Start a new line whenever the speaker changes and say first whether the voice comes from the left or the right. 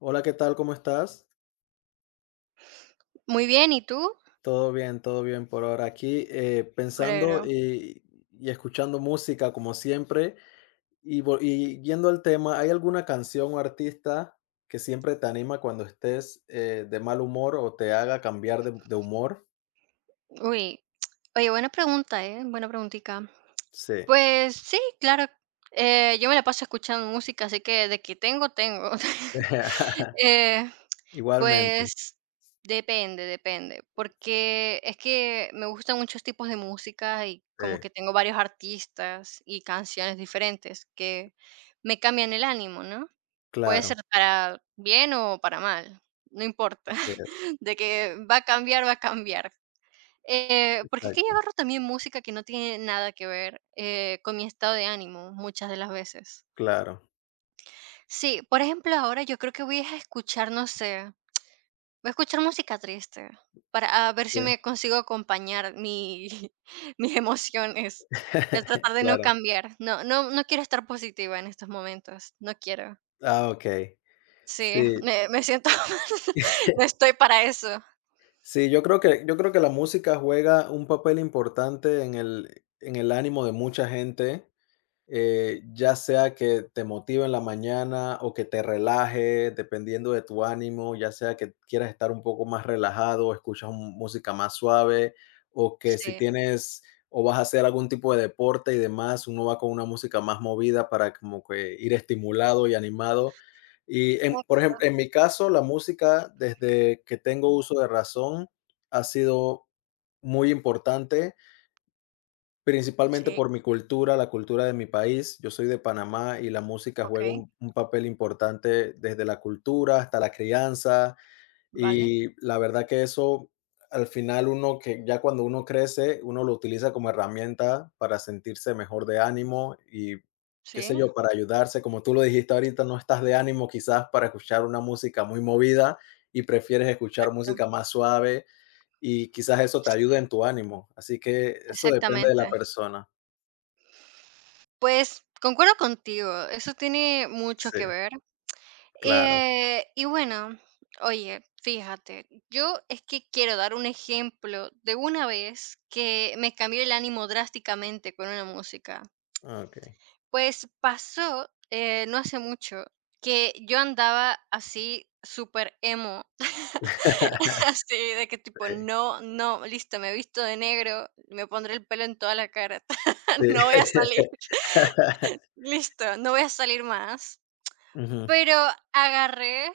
left: Hola, ¿qué tal? ¿Cómo estás?
right: Muy bien, ¿y tú?
left: Todo bien por ahora. Aquí
right: Me
left: pensando
right: alegro.
left: y escuchando música como siempre. Y yendo al tema, ¿hay alguna canción o artista que siempre te anima cuando estés de mal humor o te haga cambiar de humor?
right: Uy, oye, buena pregunta, ¿eh? Buena preguntica.
left: Sí.
right: Pues sí, claro, yo me la paso escuchando música, así que de que tengo, tengo. Eh,
left: Igualmente,
right: pues depende, depende, porque es que me gustan muchos tipos de música y como
left: sí,
right: que tengo varios artistas y canciones diferentes que me cambian el ánimo, ¿no? Puede ser
left: claro.
right: para bien o para mal, no importa.
left: Así es,
right: De que va a cambiar, va a cambiar. Porque es que yo
left: exacto,
right: agarro también música que no tiene nada que ver con mi estado de ánimo muchas de las veces.
left: claro.
right: Sí, por ejemplo, ahora yo creo que voy a escuchar, no sé, voy a escuchar música triste para a ver si
left: Sí,
right: me consigo acompañar mi, mis emociones. Voy a tratar de no
left: claro.
right: cambiar. No, no, no quiero estar positiva en estos momentos. No quiero.
left: Ah, ok.
right: Sí,
left: Sí.
right: me siento. No estoy para eso.
left: Sí, yo creo que la música juega un papel importante en el ánimo de mucha gente, ya sea que te motive en la mañana o que te relaje, dependiendo de tu ánimo, ya sea que quieras estar un poco más relajado, escuchas música más suave, o que si
right: Sí.
left: tienes o vas a hacer algún tipo de deporte y demás, uno va con una música más movida para como que ir estimulado y animado. Y por ejemplo, en mi caso, la música, desde que tengo uso de razón, ha sido muy importante. Principalmente
right: Sí,
left: por mi cultura, la cultura de mi país. Yo soy de Panamá y la música juega
right: ok.
left: un papel importante desde la cultura hasta la crianza.
right: Vale.
left: Y la verdad que eso, al final uno que ya cuando uno crece, uno lo utiliza como herramienta para sentirse mejor de ánimo y qué sé
right: Sí,
left: yo, para ayudarse. Como tú lo dijiste ahorita, no estás de ánimo quizás para escuchar una música muy movida y prefieres escuchar
right: exacto.
left: música más suave y quizás eso te
right: Sí.
left: ayude en tu ánimo. Así que eso depende de
right: Exactamente.
left: la persona.
right: Pues, concuerdo contigo, eso tiene mucho
left: Sí,
right: que ver.
left: claro.
right: Y bueno, oye, fíjate, yo es que quiero dar un ejemplo de una vez que me cambió el ánimo drásticamente con una música.
left: Okey.
right: Pues, pasó, no hace mucho, que yo andaba así súper emo, así de que tipo:
left: Sí,
right: "No, no, listo, me he visto de negro, me pondré el pelo en toda la cara,
left: sí.
right: no voy a salir". Listo, no voy a salir más.
left: Ujú.
right: Pero agarré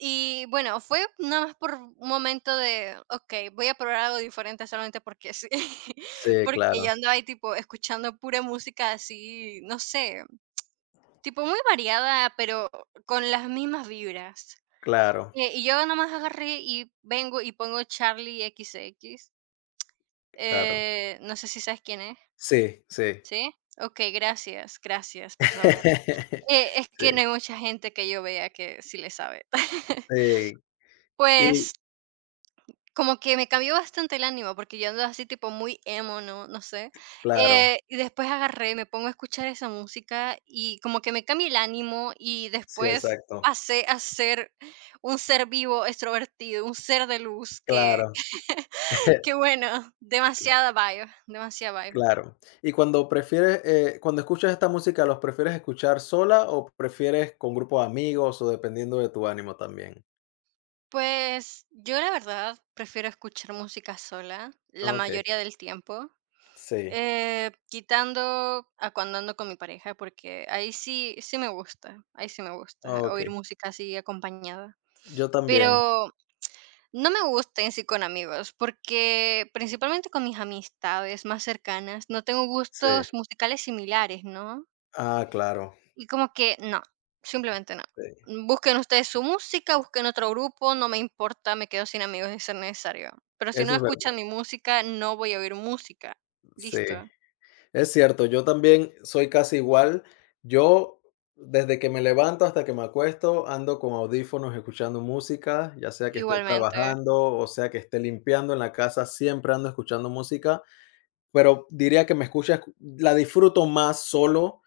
right: y bueno, fue nada más por un momento de, okey, voy a probar algo diferente solamente porque sí,
left: Sí,
right: porque
left: claro,
right: yo andaba ahí tipo escuchando pura música así, no sé, tipo muy variada, pero con las mismas vibras.
left: claro,
right: Y yo nada más agarré y vengo y pongo Charlie X X.
left: claro.
right: No sé si sabes quién es,
left: Sí, sí.
right: ¿sí? Okey, gracias, gracias por saber. Es que no
left: Sí,
right: hay mucha gente que yo vea que sí le sabe.
left: sí. Y
right: Pues, como que me cambió bastante el ánimo, porque yo ando así tipo muy emo, ¿no? No sé.
left: claro.
right: Y después agarré, me pongo a escuchar esa música y como que me cambia el ánimo y
left: Sí,
right: después
left: exacto.
right: pasé a ser un ser vivo, extrovertido, un ser de luz que,
left: Claro.
right: que bueno,
left: Cla
right: demasiada vibe, demasiada vibe.
left: claro. Y cuando prefieres, cuando escuchas esta música, ¿los prefieres escuchar sola o prefieres con grupo de amigos o dependiendo de tu ánimo también?
right: Pues yo la verdad prefiero escuchar música sola la
left: Okey.
right: mayoría del tiempo.
left: Sí.
right: Quitando a cuando ando con mi pareja, porque ahí sí sí me gusta, ahí sí me gusta oír
left: Okey.
right: música así acompañada.
left: Yo también.
right: Pero no me gusta en sí con amigos, porque principalmente con mis amistades más cercanas, no tengo
left: Sí.
right: gustos musicales similares, ¿no?
left: Ah, claro.
right: Y como que no, simplemente no.
left: Sí.
right: Busquen ustedes su música, busquen otro grupo, no me importa, me quedo sin amigos de ser necesario. Pero si no
left: Eso es verdad,
right: escuchan mi música, no voy a oír música.
left: sí.
right: Listo.
left: Es cierto, yo también soy casi igual. Yo, desde que me levanto hasta que me acuesto, ando con audífonos escuchando música, ya sea que estoy
right: Igualmente.
left: trabajando o sea que esté limpiando en la casa, siempre ando escuchando música, pero diría que la disfruto más solo.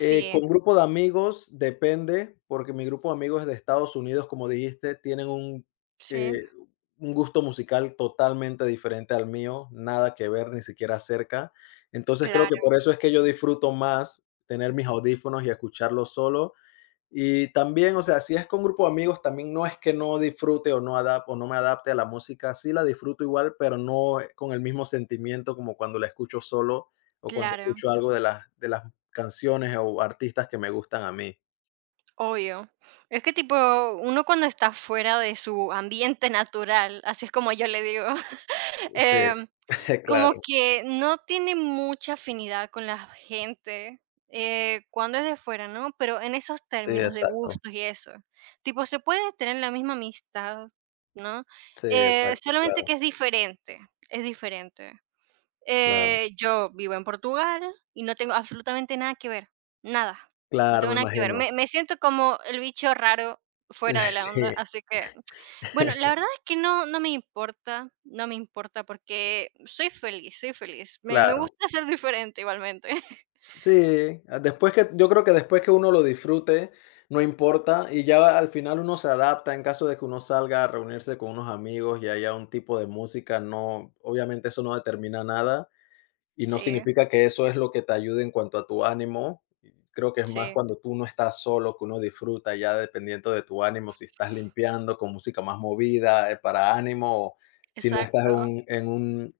left: Eh, con grupo de amigos depende, porque mi grupo de amigos de Estados Unidos, como dijiste, tienen eh,
right: sí,
left: un gusto musical totalmente diferente al mío, nada que ver, ni siquiera cerca. Entonces creo que
right: claro,
left: por eso es que yo disfruto más tener mis audífonos y escucharlo solo y también, o sea, si es con grupo de amigos, también no es que no disfrute o no me adapte a la música, sí la disfruto igual, pero no con el mismo sentimiento como cuando la escucho solo o cuando
right: claro,
left: escucho algo de las canciones o artistas que me gustan a mí.
right: obvio. Es que tipo, uno cuando está fuera de su ambiente natural, así es como yo le digo,
left: Sí,
right: em,
left: claro,
right: como que no tiene mucha afinidad con la gente cuando es de fuera, ¿no? Pero en esos
left: sí,
right: términos de
left: exacto.
right: gustos y eso, tipo, se puede tener la misma amistad, ¿no?
left: Sí,
right: Eh,
left: exacto,
right: solamente
left: claro,
right: que es diferente, es diferente.
left: claro,
right: Yo vivo en Portugal y no tengo absolutamente nada que ver, nada, no
left: claro,
right: tengo
left: me
right: nada que ver.
left: imagino.
right: Me siento como el bicho raro fuera de la
left: Sí,
right: onda, así que, bueno, la verdad es que no no me importa, no me importa porque soy feliz, soy feliz. Me
left: claro.
right: gusta ser diferente igualmente.
left: Sí, ah, después que yo creo que después que uno lo disfrute, no importa, y ya al final uno se adapta en caso de que uno salga a reunirse con unos amigos y haya un tipo de música, no, obviamente eso no determina nada y no
right: Sí,
left: significa que eso es lo que te ayude en cuanto a tu ánimo. Creo que es más
right: sí,
left: cuando tú no estás solo, que uno disfruta ya dependiendo de tu ánimo, si estás limpiando con música más movida, para ánimo, o si no estás en
right: exacto.
left: un, en un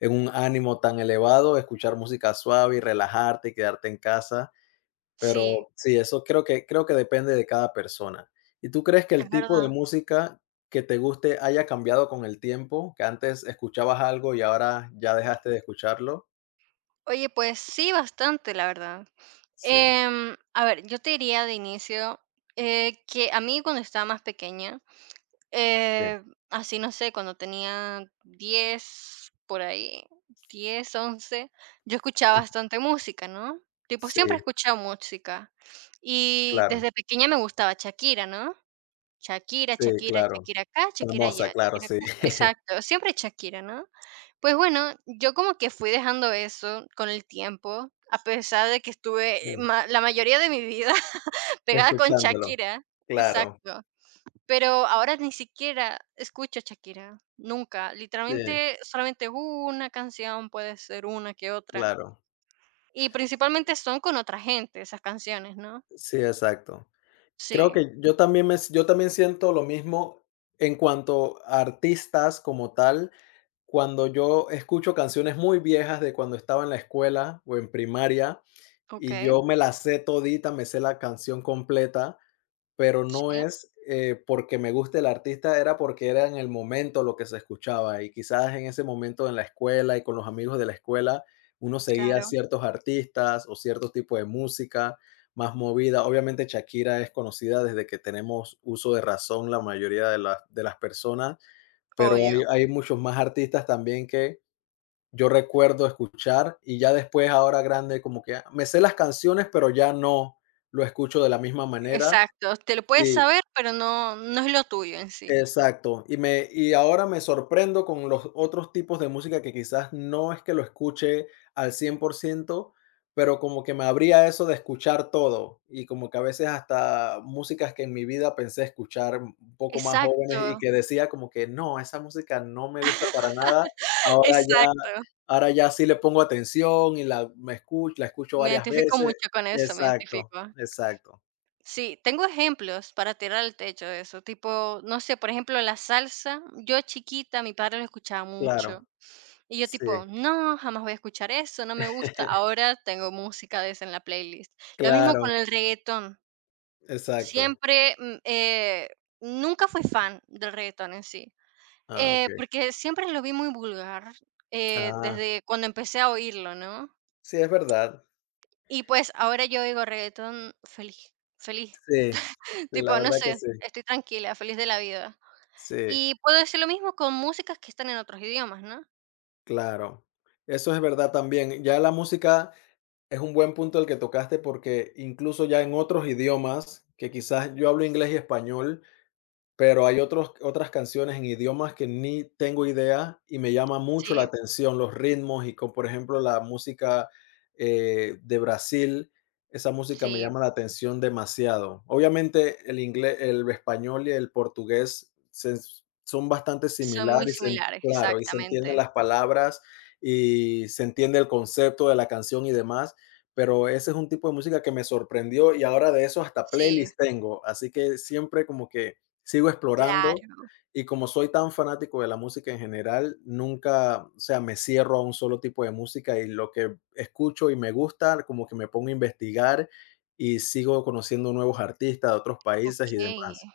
left: en un ánimo tan elevado, escuchar música suave y relajarte y quedarte en casa,
right: Sí,
left: pero sí, eso creo que depende de cada persona. ¿Y tú crees que
right: es
left: el tipo de
right: verdad.
left: música que te guste haya cambiado con el tiempo? Que antes escuchabas algo y ahora ya dejaste de escucharlo.
right: Oye, pues sí, bastante, la verdad.
left: Sí,
right: A ver, yo te diría de inicio, que a mí cuando estaba más pequeña.
left: sí,
right: Eh, así, no sé, cuando tenía 10 por ahí, 10 11 yo escuchaba
left: ujú,
right: bastante música, ¿no? Tipo,
left: sí,
right: siempre he escuchado música. Y
left: claro,
right: desde pequeña me gustaba Shakira, ¿no? Shakira,
left: sí,
right: Shakira,
left: claro.
right: Shakira acá, Shakira allá,
left: Famosa, claro,
right: Shakira
left: sí.
right: acá. Exacto, siempre Shakira, ¿no? Pues bueno, yo como que fui dejando eso con el tiempo, a pesar de que estuve
left: Sí,
right: la mayoría de mi vida pegada con
left: escuchándolo.
right: Shakira.
left: Claro,
right: Exacto. Pero ahora ni siquiera escucho a Shakira, nunca.
left: sí,
right: Literalmente, solamente una canción, puede ser una que otra.
left: claro.
right: Y principalmente son con otra gente esas canciones, ¿no?
left: Sí, exacto. Creo
right: Sí,
left: que yo también siento lo mismo en cuanto a artistas como tal. Cuando yo escucho canciones muy viejas de cuando estaba en la escuela o en primaria, y
right: okey,
left: yo me la sé todita, me sé la canción completa, pero no
right: sí,
left: es, porque me guste el artista, era porque era en el momento lo que se escuchaba, y quizás en ese momento en la escuela y con los amigos de la escuela, uno seguía
right: claro,
left: ciertos artistas o cierto tipo de música más movida. Obviamente, Shakira es conocida desde que tenemos uso de razón la mayoría de las personas, pero hay
right: obvio.
left: hay muchos más artistas también que yo recuerdo escuchar, y ya después, ahora grande, como que ah, me sé las canciones, pero ya no lo escucho de la misma manera.
right: Exacto, te lo puedes
left: Sí.
right: saber, pero no no es lo tuyo en sí.
left: Exacto, y ahora me sorprendo con los otros tipos de música que quizás no es que lo escuche al 100%, pero como que me abría eso de escuchar todo, y como que a veces hasta músicas que en mi vida pensé escuchar un poco más
right: Exacto,
left: jóvenes y que decía como que: "No, esa música no me gusta para nada", ahora ya
right: exacto.
left: ahora ya sí le pongo atención y la escucho
right: Me
left: varias
right: identifico
left: veces.
right: mucho con eso, me
left: Exacto,
right: identifico.
left: exacto,
right: Sí, tengo ejemplos para tirar al techo de eso, tipo, no sé, por ejemplo, la salsa, yo chiquita, mi padre lo escuchaba mucho
left: claro,
right: y yo
left: sí,
right: tipo, no, jamás voy a escuchar eso, no me gusta, ahora tengo música de esa en la playlist. Lo mismo con
left: claro,
right: el reggaetón,
left: exacto.
right: siempre, nunca fui fan del reggaetón en sí,
left: Ah, okey.
right: porque siempre lo vi muy vulgar
left: Ah,
right: desde cuando empecé a oírlo, ¿no?
left: sí, es verdad.
right: Y pues ahora yo oigo reggaetón feliz, feliz.
left: Sí, sí, la
right: Tipo, no
left: verdad que
right: sé,
left: sí.
right: estoy tranquila, feliz de la vida.
left: Sí,
right: Y puedo decir lo mismo con músicas que están en otros idiomas, ¿no?
left: claro. Eso es verdad también. Ya la música es un buen punto el que tocaste, porque incluso ya en otros idiomas, que quizás yo hablo inglés y español. Pero hay otros otras canciones en idiomas que ni tengo idea y me llama mucho la
right: Sí,
left: atención los ritmos y con, por ejemplo, la música, de Brasil, esa música me
right: sí,
left: llama la atención demasiado. Obviamente, el inglés el español y el portugués se son bastante
right: son muy
left: similares en
right: similares,
left: claro, y se entienden
right: exactamente.
left: las palabras y se entiende el concepto de la canción y demás, pero ese es un tipo de música que me sorprendió y ahora de eso hasta
right: Sí,
left: playlist tengo, así que siempre como que sigo explorando
right: claro.
left: y como soy tan fanático de la música en general, nunca, o sea, me cierro a un solo tipo de música y lo que escucho y me gusta, como que me pongo a investigar y sigo conociendo nuevos artistas de otros países y
right: Okey,
left: demás.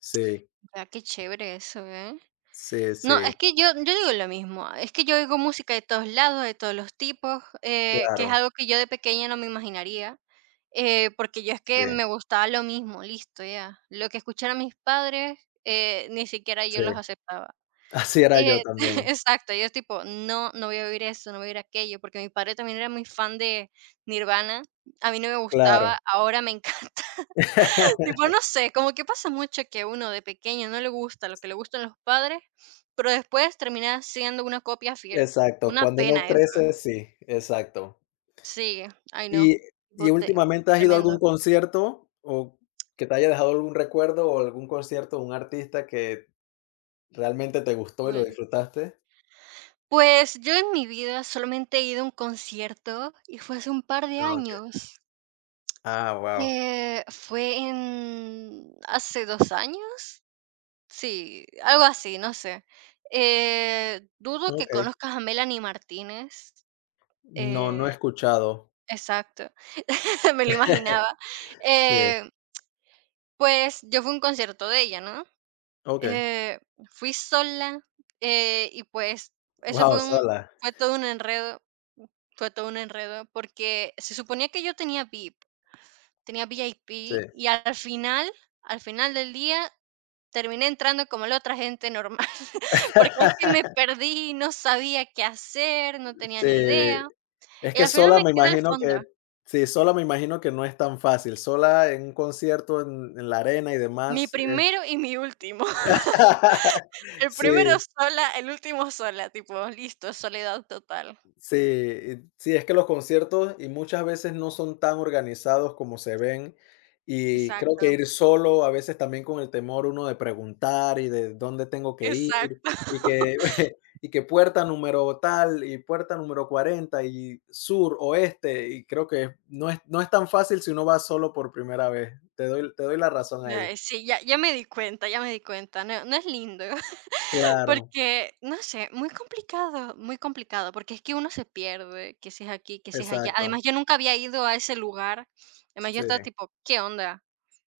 left: Sí,
right: ya, qué chévere eso, ¿eh?
left: sí,
right: No,
left: sí,
right: es que yo digo lo mismo, es que yo oigo música de todos lados, de todos los tipos, que es
left: claro,
right: algo que yo de pequeña no me imaginaría, porque yo es que
left: sí,
right: me gustaba lo mismo, listo, ya. Lo que escucharon mis padres, ni siquiera
left: sí.
right: yo los aceptaba.
left: Así era yo
right: Eh,
left: también,
right: exacto, yo tipo, no, no voy a oír eso, no voy a oír aquello, porque mi padre también era muy fan de Nirvana, a mí no me gustaba,
left: claro.
right: ahora me encanta. Tipo, no sé, como que pasa mucho que uno de pequeño no le gusta lo que le gustan los padres, pero después termina siendo una copia fiel.
left: Exacto,
right: Una
left: cuando uno
right: pena eso.
left: crece, sí, exacto.
right: Sí, ay no,
left: Y y
right: bote,
left: últimamente, ¿has ido a
right: tremendo.
left: algún concierto o que te haya dejado algún recuerdo o algún concierto, de un artista que realmente te gustó y lo
right: Uy.
left: disfrutaste?
right: Pues yo en mi vida solamente he ido a un concierto y fue hace un par de
left: Ah, okey.
right: años.
left: Ah, guau.
right: Fue en hace 2 años, sí, algo así, no sé. Dudo que
left: Okey.
right: conozcas a Melanie Martínez,
left: No, no he
right: eh,
left: escuchado.
right: exacto, me lo imaginaba.
left: Sí,
right: Eh, pues, yo fui a un concierto de ella, ¿no?
left: okey.
right: Eh, fui sola, y pues, eso
left: Guau, sola.
right: fue todo un enredo, fue todo un enredo, porque se suponía que yo tenía VIP, tenía
left: Sí.
right: VIP y al final del día terminé entrando como la otra gente normal, porque es que me perdí, no sabía qué hacer, no tenía
left: Sí,
right: ni idea,
left: es
right: y
left: que
right: al final
left: sola
right: me
left: me
right: quedé al
left: imagino
right: fondo.
left: que sí, sola me imagino que no es tan fácil. Sola en un concierto en la arena y
right: Mi
left: demás es
right: primero y mi último. El primero
left: sí.
right: sola, el último sola, tipo, listo, soledad total.
left: Sí, y sí, es que los conciertos y muchas veces no son tan organizados como se ven, y creo que
right: Exacto,
left: ir solo, a veces también con el temor uno de preguntar y de dónde tengo que ir,
right: exacto.
left: y que y que puerta número tal, y puerta número 40 y sur, oeste, y creo que no es tan fácil si uno va solo por primera vez. Te doy la razón ahí.
right: Ay, sí, ya ya me di cuenta, ya me di cuenta, no no es lindo.
left: Claro,
right: Porque, no sé, muy complicado, porque es que uno se pierde, que si es aquí, que si es allá.
left: exacto.
right: Además, yo nunca había ido a ese lugar. Además, yo
left: Sí.
right: estaba tipo, ¿qué onda?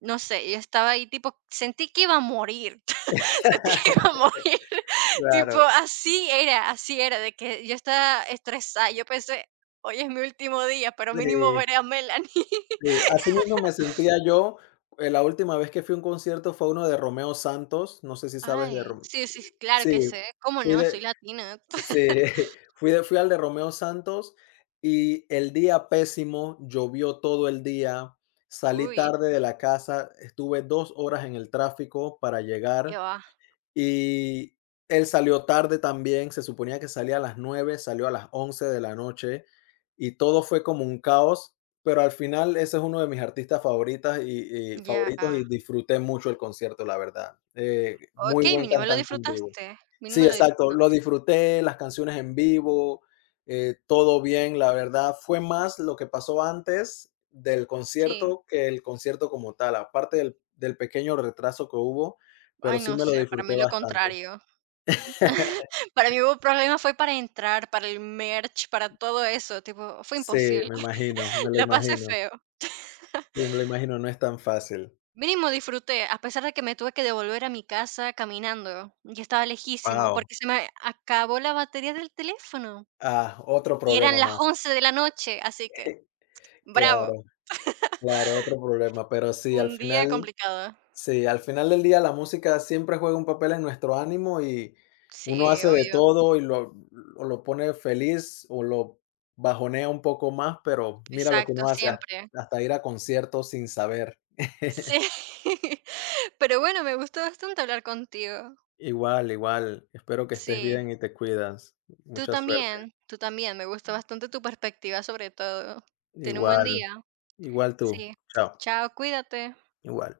right: No sé, yo estaba ahí tipo, sentí que iba a morir, sentí que iba a morir. Tipo,
left: Claro,
right: así era, de que yo estaba estresada. Yo pensé, hoy es mi último día, pero mínimo
left: sí.
right: veré a Melanie.
left: Sí, así mismo me sentía yo, la última vez que fui a un concierto fue uno de Romeo Santos, no sé si sabes de
right: Ay,
left: Rom
right: sí, sí, claro
left: sí,
right: que sé. ¿Cómo
left: fui
right: no? Soy
left: de
right: latina.
left: sí, fui al de Romeo Santos y el día pésimo, llovió todo el día, salí
right: Uy,
left: tarde de la casa, estuve 2 horas en el tráfico para
right: qué
left: llegar.
right: va.
left: Y él salió tarde también, se suponía que salía a las 9, salió a las 11 de la noche y todo fue como un caos, pero al final ese es uno de mis artistas favoritas y
right: Ya.
left: favoritos y disfruté mucho el concierto, la verdad. Muy
right: Okey,
left: buen
right: mínimo lo
left: cantante en vivo.
right: disfrutaste,
left: Sí,
right: mínimo lo
left: exacto, lo
right: disfrutaste.
left: disfruté, las canciones en vivo, todo bien, la verdad. Fue más lo que pasó antes del
right: Sí.
left: concierto que el concierto como tal, aparte del pequeño retraso que hubo. Pero
right: Ay,
left: sí
right: no
left: me lo
right: sé, para
left: disfruté
right: mí lo
left: bastante.
right: contrario. Para mí hubo problema fue para entrar, para el merch, para todo eso, tipo, fue
left: Sí,
right: imposible.
left: me imagino, me lo
right: La pasé
left: imagino.
right: feo.
left: Sí, me lo imagino, no es tan fácil.
right: Mínimo disfruté, a pesar de que me tuve que devolver a mi casa caminando, y estaba lejísimo,
left: Guau.
right: porque se me acabó la batería del teléfono,
left: Ah, otro
right: y eran
left: problema
right: las
left: más.
right: 11 de la noche, así que bravo,
left: Claro, claro, otro problema, pero
right: un día complicado.
left: sí, al final del día la música siempre juega un papel en nuestro ánimo y uno
right: Sí,
left: hace de
right: obvio.
left: todo y lo o lo pone feliz o lo bajonea un poco más, pero mira lo que uno
right: Exacto,
left: hace,
right: siempre.
left: hasta ir a conciertos sin saber.
right: Sí, pero bueno, me gustó bastante hablar contigo.
left: Igual, igual. Espero que estés
right: Sí,
left: bien y te cuidas. Mucha suerte.
right: tú también, me gusta bastante tu perspectiva sobre todo. Ten un buen
left: Igual,
right: día.
left: igual tú.
right: Sí.
left: Chao.
right: Chao, cuídate.
left: Igual.